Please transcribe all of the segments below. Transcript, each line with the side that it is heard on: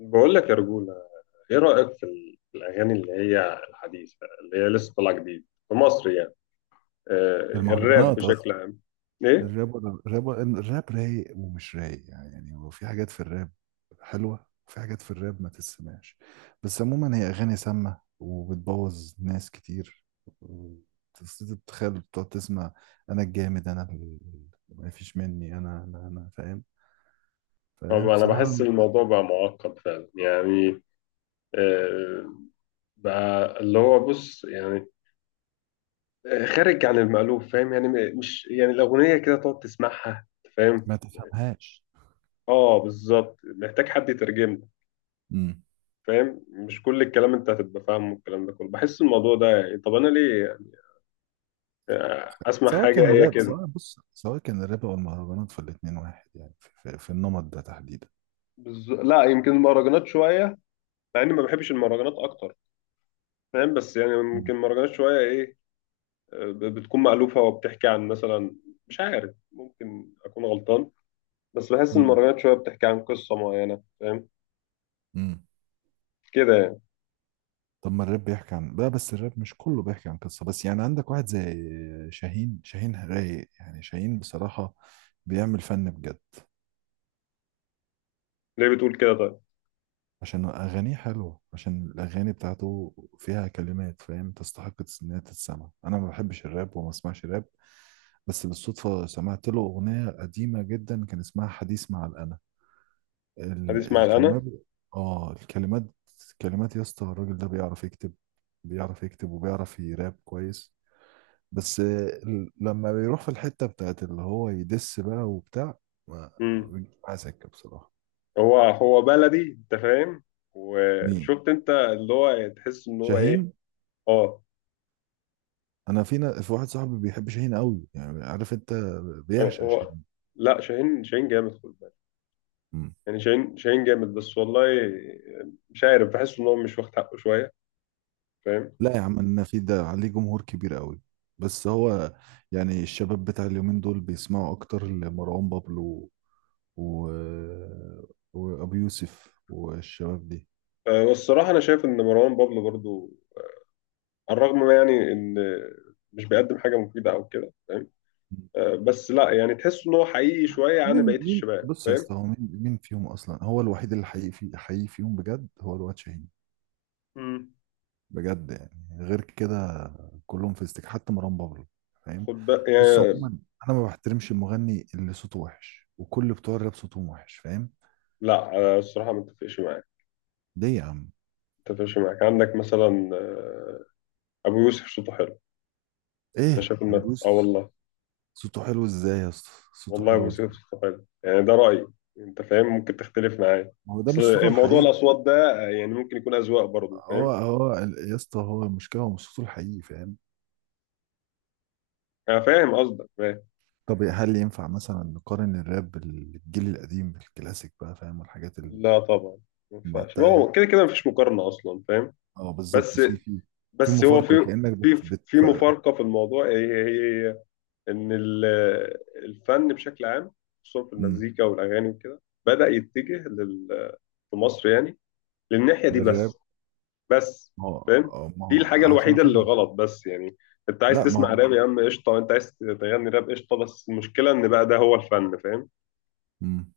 left: بقول لك يا رجولة. ايه رأيك في الأغاني اللي هي الحديثة اللي هي لسه طالعة جديد في مصر يعني؟ آه. الراب
right: المهرجانات قصدي.
left: بشكل عام؟ ايه.
right: الراب رايق ومش رايق، يعني هو في حاجات في الراب حلوة، وفي حاجات في الراب ما تسمعش. بس عموما هي أغاني سامة وبتبوظ ناس كتير. تتخيل بتقعد تسمع. أنا الجامد أنا ال- ما فيش مني. أنا فاهم؟ فهي
left: طبعا انا
right: بصراحة
left: بحس الموضوع بقى معقد فعلا يعني. آه. بقى اللي هو بص يعني، خارج عن المألوف، فاهم يعني؟ مش يعني الأغنية كده تقعد تسمعها، أنت فاهم.
right: ما تفهمهاش.
left: اه بالظبط، محتاج حد يترجم لك،
right: مم.
left: فاهم؟ مش كل الكلام انت هتبقى فاهمه. الكلام ده كله بحس الموضوع ده يعني، طب انا ليه؟ اسمع، حاجة هي كده.
right: سواء كان الراب أو المهرجانات، فالاتنين واحد يعني، في, النمط ده تحديدا.
left: لا، يمكن المهرجانات شويه، مع اني ما بحبش المهرجانات اكتر، فاهم؟ بس يعني يمكن المهرجانات شويه ايه، بتكون مألوفه وبتحكي عن مثلا، مش عارف، ممكن اكون غلطان، بس بحس ان
right: مم.
left: المهرجانات شويه بتحكي عن قصه معينه، فاهم؟
right: مم.
left: كده يعني.
right: طب ما الراب بيحكي عن بقى، بس الراب مش كله بيحكي عن قصة، بس يعني عندك واحد زي شاهين. شاهين رايق يعني، شاهين بصراحة بيعمل فن بجد.
left: ليه بتقول كده طيب؟
right: عشان أغانيه حلوة، عشان الأغاني بتاعته فيها كلمات، فاهم، تستحق إنها تتسمع. أنا ما بحبش الراب وما بسمعش راب، بس بالصدفة سمعت له أغنية قديمة جدا، كان اسمها حديث مع الأنا.
left: هتسمع انا.
right: الكلمات، آه الكلمات. كلمات يا اسطى، الراجل ده بيعرف يكتب. بيعرف يكتب وبيعرف يراب كويس. بس لما بيروح في الحتة بتاعت اللي هو يدس بقى وبتاع، ما
left: امم.
right: بيجيش معاه سكة بصراحة.
left: هو بلدي انت فاهم.
right: مين؟
left: وشفت انت اللي هو، تحس ان هو ايه؟
right: شاهين.
left: اه.
right: انا في واحد صاحبي بيحب شاهين قوي يعني، عارف انت،
left: هو
right: بيعشق
left: هو
right: شاهين.
left: لا، شاهين جامد، خد بالك.
right: مم.
left: يعني شاهين جامد بس والله. مش عارف، بحس ان هو مش واخد حقه شويه، فاهم؟
right: لا يا عم انا، في ده عليه جمهور كبير قوي. بس هو يعني الشباب بتاع اليومين دول بيسمعوا اكتر لمروان بابلو و... وابو يوسف والشباب دي.
left: آه، والصراحه انا شايف ان مروان بابلو برضو، على الرغم ما يعني ان مش بيقدم حاجه مفيده او كده، فاهم؟ آه، بس لا يعني تحس ان هو حقيقي شويه عن
right: مين؟
left: بقيه الشباب،
right: بص يا
left: فاهم؟
right: اسطى، هو مين؟ مين فيهم اصلا، هو الوحيد اللي حقيقي، في حقيقي فيهم بجد هو الواد شاهين.
left: امم.
right: بجد يعني، غير كده كلهم في استك، حتى مروان بابلو، فاهم؟
left: خد بقى
right: بص
left: يعني.
right: عموما، انا ما بحترمش المغني اللي صوته وحش، وكل بتوع الراب صوتهم وحش، فاهم؟
left: لا آه، الصراحه ما اتفقش معاك.
right: ليه يا عم؟
left: ما اتفقش معاك، عندك مثلا آه، ابو يوسف صوته حلو. انا
right: ايه
left: شايف
right: يا
left: ان اه
right: بروسس؟
left: والله.
right: صوته حلو ازاي يا اسطى؟ صوته
left: والله
right: حلو
left: موسيقى
right: ازاي؟
left: الصفات يعني، ده رأيي، انت فاهم، ممكن تختلف معايا.
right: ما هو ده مش صوته
left: اصل موضوع
right: الحقيقي.
left: الاصوات ده يعني ممكن يكون اذواق برضه، فاهم؟
right: يا اسطى، هو المشكله هو مش صوته الحقيقي، فاهم؟
left: انا فاهم قصدك، فاهم.
right: طب هل ينفع مثلا نقارن الراب بالجيل القديم، بالكلاسيك بقى، فاهم، والحاجات
left: لا طبعا، ما ينفعش، ما
right: المعتقة دي؟
left: هو كده كده مفيش مقارنة اصلا، فاهم؟
right: اه بالظبط،
left: بس،
right: في في
left: بس هو
right: مفارقة
left: في،
right: كأنك بت
left: في
right: بت
left: في مفارقة في الموضوع، هي ان الفن بشكل عام، خصوصا في
right: امم
left: المزيكا والاغاني وكده، بدأ يتجه لل، في مصر يعني، للناحية دي
right: للراب.
left: بس. بس فاهم،
right: ما
left: دي
right: هو
left: الحاجة
right: عشان
left: الوحيدة اللي
right: خاطر.
left: غلط بس يعني. انت عايز
right: لا ما
left: تسمع
right: هو.
left: راب يا عم قشطة، انت عايز تغني راب قشطة، بس المشكلة ان بقى ده هو الفن، فاهم؟
right: امم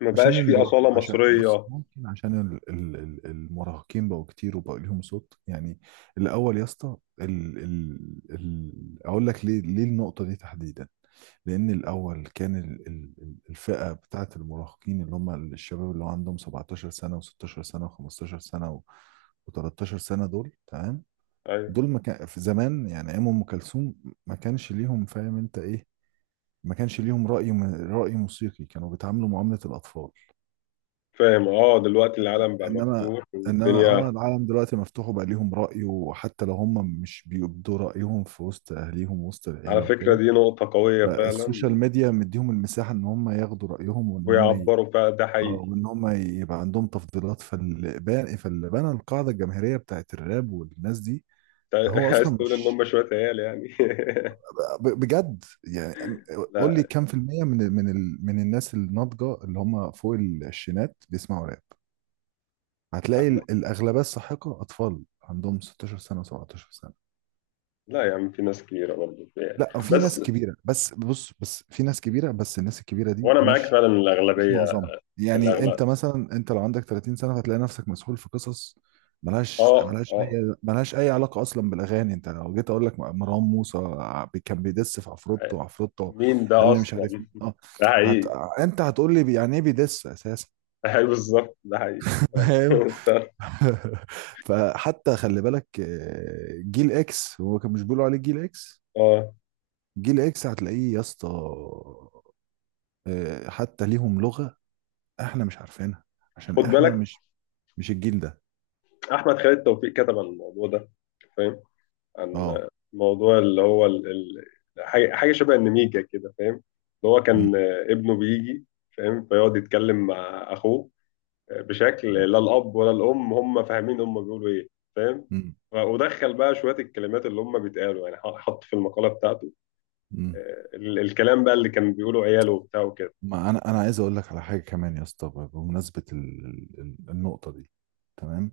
left: ما
right: عشان
left: بقاش في
right: المراهق،
left: أصالة
right: عشان بص
left: مصرية.
right: ممكن، عشان المراهقين بقوا كتير وبقوا ليهم صوت يعني. الاول يا اسطى اقول لك ليه، النقطه دي تحديدا، لان الاول كان الفئه بتاعه المراهقين، اللي هم الشباب اللي هو عندهم 17 سنه، و16 سنه، و15 سنه، و13 سنه، دول تمام.
left: ايوه.
right: دول ما كان في زمان يعني، ايام ام كلثوم ما كانش ليهم، فاهم انت ايه، ما كانش ليهم راي، راي موسيقي. كانوا بيتعاملوا معامله الاطفال.
left: فاهم، اه دلوقتي العالم بقى
right: انما،
left: مفتوح والدنيا.
right: العالم دلوقتي مفتوح، وبقى ليهم رأي، وحتى لو هم مش بيبدوا رأيهم في وسط اهليهم ووسط
left: على
right: العيلة
left: فكرة
right: وكده،
left: دي نقطة قوية
right: فالسوشيال
left: فعلا.
right: ميديا مديهم المساحة ان هم ياخدوا رأيهم، وان هم
left: ويعبروا فعلا ده حقيقي.
right: وان هم يبقى عندهم تفضيلات. فاللي بنى القاعدة الجماهيرية بتاعت الراب والناس دي،
left: انت
right: هو
left: عايز
right: اصلا
left: تقول ان
right: مش
left: هم شوية عيال يعني؟
right: بجد يعني، قول لي
left: لا.
right: كام في المية من من الناس الناضجة اللي هم فوق العشرينات بيسمعوا راب.
left: ده
right: هتلاقي
left: احنا.
right: الأغلبية الساحقة أطفال عندهم 16 سنة و17 سنة.
left: لا يا عم في ناس كبيرة برضه يعني.
right: لا في ناس
left: بس
right: كبيرة، بس بص، بس في ناس كبيرة، بس الناس الكبيرة دي
left: وانا معاك
right: مش،
left: فعلا
right: مش
left: الاغلبية،
right: معظمها يعني.
left: الاغلب.
right: أنت مثلا، أنت لو عندك 30 سنة هتلاقي نفسك مسحول في قصص
left: اه اه.
right: ملهاش أي علاقة أصلا بالأغاني. أنت لو جيت أقول لك، مروان موسى كان بيدس في عفروتو، عفروتو،
left: مين
right: قال
left: ده
right: لي مش
left: اصلا؟
right: عارف مين. أه
left: ده
right: هت...
left: حقيقي.
right: أنت هتقول لي يعني إيه بيدس أساسا؟
left: ده حقيقي بالظبط، ده حقيقي فعلا.
right: فاهم.
left: ف-
right: فحتى خلي بالك، آه، جيل اكس، هو كان مش بيقولوا عليه جيل اكس؟
left: اه،
right: جيل اكس هتلاقيه يا اسطى، آه، حتى ليهم لغة احنا مش عارفينها، عشان
left: خد
right: احنا
left: بالك،
right: مش، الجيل ده.
left: احمد خالد توفيق كتب عن الموضوع ده، فاهم؟ عن
right: اه.
left: موضوع اللي هو حاجه، حاجة شبه النميجه كده، فاهم؟ اللي هو كان
right: مم.
left: آه، ابنه بيجي، فاهم؟ فيقعد يتكلم مع اخوه، آه، بشكل
right: مم.
left: لا الاب ولا الام هم فاهمين هم بيقولوا ايه، فاهم؟
right: مم.
left: ودخل بقى شويه الكلمات اللي هم بيتقالوا يعني، حط في المقاله بتاعته،
right: مم.
left: آه، الكلام بقى اللي كان بيقوله عياله وبتاع وكده.
right: ما انا عايز اقول لك على حاجة كمان يا اسطى، بمناسبة النقطة دي، تمام.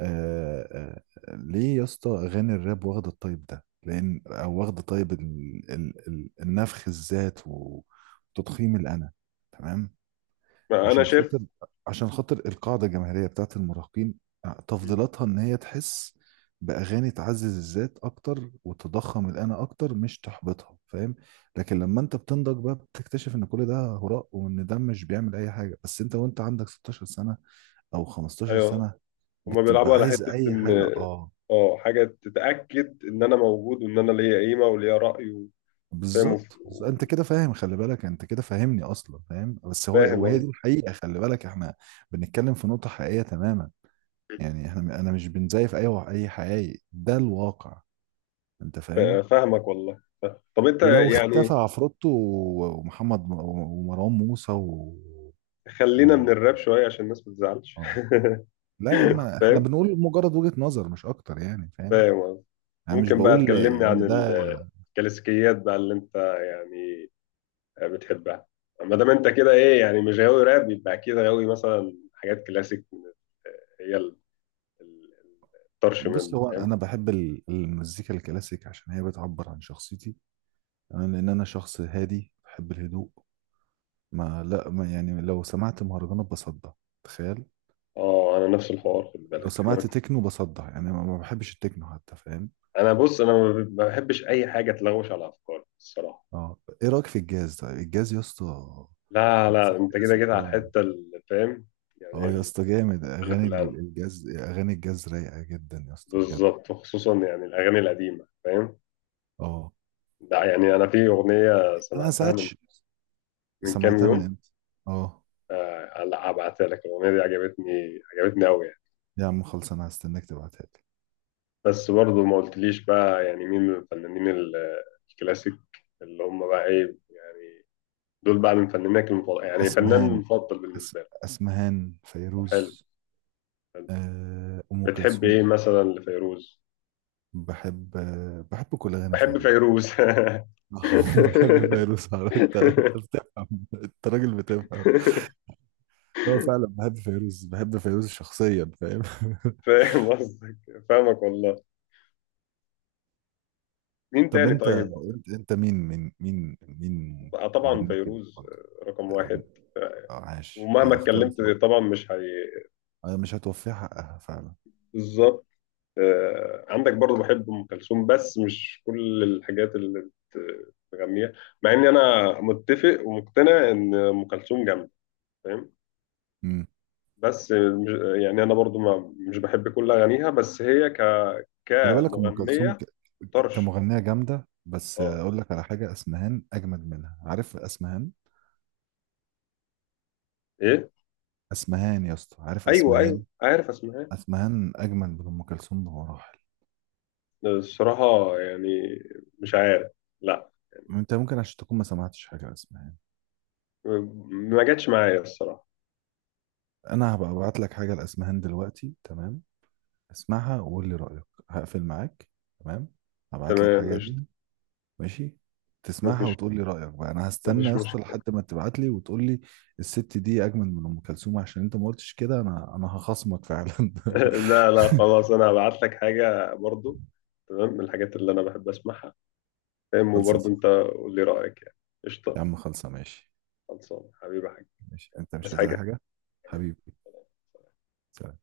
right: آه آه آه، ليه يا اسطى اغاني الراب واخده الطيب ده؟ لان او واخده طيب النفخ الذات، و- وتضخيم الانا، تمام.
left: انا
right: عشان
left: شايف.
right: خاطر عشان خاطر القاعده الجماهيريه بتاعت المراهقين، آه،
left: مم.
right: تفضيلاتها ان هي تحس باغاني تعزز الذات اكتر وتضخم الانا اكتر، مش تحبطها، فاهم؟ لكن لما انت بتنضج بقى بتكتشف ان كل ده هراء، وان ده مش بيعمل اي حاجه. بس انت وانت عندك 16 سنه او 15
left: ايوه.
right: سنه
left: هما
right: بتبقى
left: بيلعبوا على
right: عايز
left: حته
right: اي
left: ان،
right: حاجه. اه
left: اه، حاجه تتاكد ان انا موجود وان انا ليا قيمه وليا راي. وفاهم
right: بالظبط. بس انت
left: وف-
right: كده فاهم، خلي بالك، انت كده فاهمني اصلا، فاهم، بس هو
left: وفاهم
right: وهي
left: قصدي.
right: دي الحقيقه. خلي بالك احنا بنتكلم في نقطه حقيقيه تماما، يعني احنا، انا مش بنزيف اي، اي حقيقي، ده الواقع، انت فاهم.
left: فاهمك والله. طب انت
right: ولو
left: يعني،
right: اختفى عفروتو ومحمد ومروان موسى
left: خلينا
right: و...
left: من الراب شويه عشان الناس ما تزعلش.
right: آه. لا يا عم، احنا
left: فاهم،
right: بنقول مجرد وجهه نظر مش اكتر يعني، فاهم؟
left: فاهم قصدي.
right: انا مش
left: ممكن بقى
right: بقول
left: تكلمني عن
right: ان ده.
left: الكلاسيكيات بقى اللي انت يعني بتحبها؟ ما دام انت كده ايه يعني، مش غاوي راب، يبقى اكيد غاوي مثلا حاجات كلاسيك من هي ال- ال- الطرش
right: بص،
left: منه.
right: هو انا بحب المزيكا الكلاسيك عشان هي بتعبر عن شخصيتي، انا لان انا شخص هادي بحب الهدوء. ما لا، ما يعني لو سمعت مهرجانات بصدع. تخيل.
left: اه انا نفس الحوار، خد
right: لو
left: بالك احنا.
right: سمعت تكنو بصدع، يعني ما بحبش التكنو حتى، فاهم؟
left: انا بص انا ما بحبش اي حاجه تلغوش على افكاري الصراحه.
right: اه ايه رايك في الجاز طيب؟ الجاز يا اسطى،
left: لا
right: الجاز
left: لا، انت كده
right: الكلاسيك
left: كده على
right: ده،
left: الحته اللي فاهم
right: اه
left: يعني،
right: يا اسطى جامد.
left: اللي في
right: اغاني
left: القلب.
right: الجاز، اغاني الجاز رايقه جدا يا اسطى، بجد.
left: بالظبط، وخصوصا يعني الاغاني القديمه، فاهم؟
right: اه.
left: ده يعني انا في اغنيه
right: انا
left: سمعتها
right: ساعات
left: من، من كام
right: سمعتها من
left: يوم.
right: امتى. اه.
left: لا هبعتها لك، الاغنيه دي عجبتني، عجبتني قوي يعني.
right: يا عم خلص، انا هستناك تبعتها لي.
left: بس برضه ما قلتليش بقى يعني مين من الفنانين الكلاسيك اللي هم بقى ايه يعني، دول بقى من فنانك المفضل، يعني فنان
right: اسمها
left: مفضل
right: أس...
left: بالنسبه
right: أسمهان،
left: لي. حلو.
right: فيروز، آه، أم
left: بتحب ايه
right: كلثوم.
left: مثلا لفيروز؟
right: بحب كل أغاني
left: بحب
right: فيروز.
left: فيروز.
right: بحب فيروز على- انت بتفهم، انت راجل بتفهم. هو فعلا بحب فيروز، بحب فيروز شخصيا، فاهم؟
left: فاهم قصدك، فاهمك والله. مين
right: طب
left: تاني
right: انت
left: طيب؟
right: مين
left: آه، طبعا
right: مغنيك
left: فيروز
right: المفضل؟
left: آه، رقم واحد. آه،
right: آه، عاش.
left: ومهما
right: هي اختيار
left: اتكلمت
right: صح.
left: طبعا مش هي.
right: آه، مش هتوفيه حقها فعلا.
left: بالظبط. آه، عندك برضو بحب ام كلثوم بس مش كل الحاجات اللي بتغنيها، مع اني انا متفق ومقتنع ان ام كلثوم جامده، فاهم؟ بس مش يعني، انا برضو ما مش بحب كل اغانيها، بس هي ك،
right: خلي بالك ام كلثوم
left: كمغنية طرش.
right: كمغنيه جامده، بس
left: اه.
right: اقول لك على حاجه، اسمهان اجمد منها. عارف اسمهان؟
left: ايه.
right: اسمهان يا اسطى، عارف
left: ايوه
right: اسمهان؟
left: ايوه عارف، اسمها إيه؟
right: اسمهان اجمد من ام كلثوم بمراحل.
left: الصراحة يعني مش عارف، لا.
right: انت ممكن عشان تكون ما سمعتش حاجه لاسمهان.
left: ما جاتش معايا الصراحة.
right: انا هبقى ابعت لك حاجه لاسمهان دلوقتي، تمام؟ اسمعها وقول لي رايك. هقفل معاك. تمام. هبعت لك
left: تمام.
right: حاجه
left: مش،
right: ليها. ماشي، تسمعها
left: مفيش،
right: وتقول لي رايك بقى، انا هستنى
left: مفيش
right: يا اسطى
left: مشكلة.
right: لحد ما تبعت لي وتقول لي الست دي اجمل من ام كلثوم. عشان انت ما قلتش كده، انا هخصمك فعلا.
left: لا لا خلاص، انا هبعت لك حاجة برضو تمام، من الحاجات اللي انا بحب اسمعها. تمام،
right: خلصة
left: وبرضو
right: صح.
left: انت قول لي رأيك يعني.
right: يا
left: قشطة.
right: عم خلصة. ماشي.
left: خلصان حبيبي يا حاج.
right: ماشي، انت
left: بس
right: مش عايز أي
left: حاجة.
right: حاجة حبيبي؟ سلام.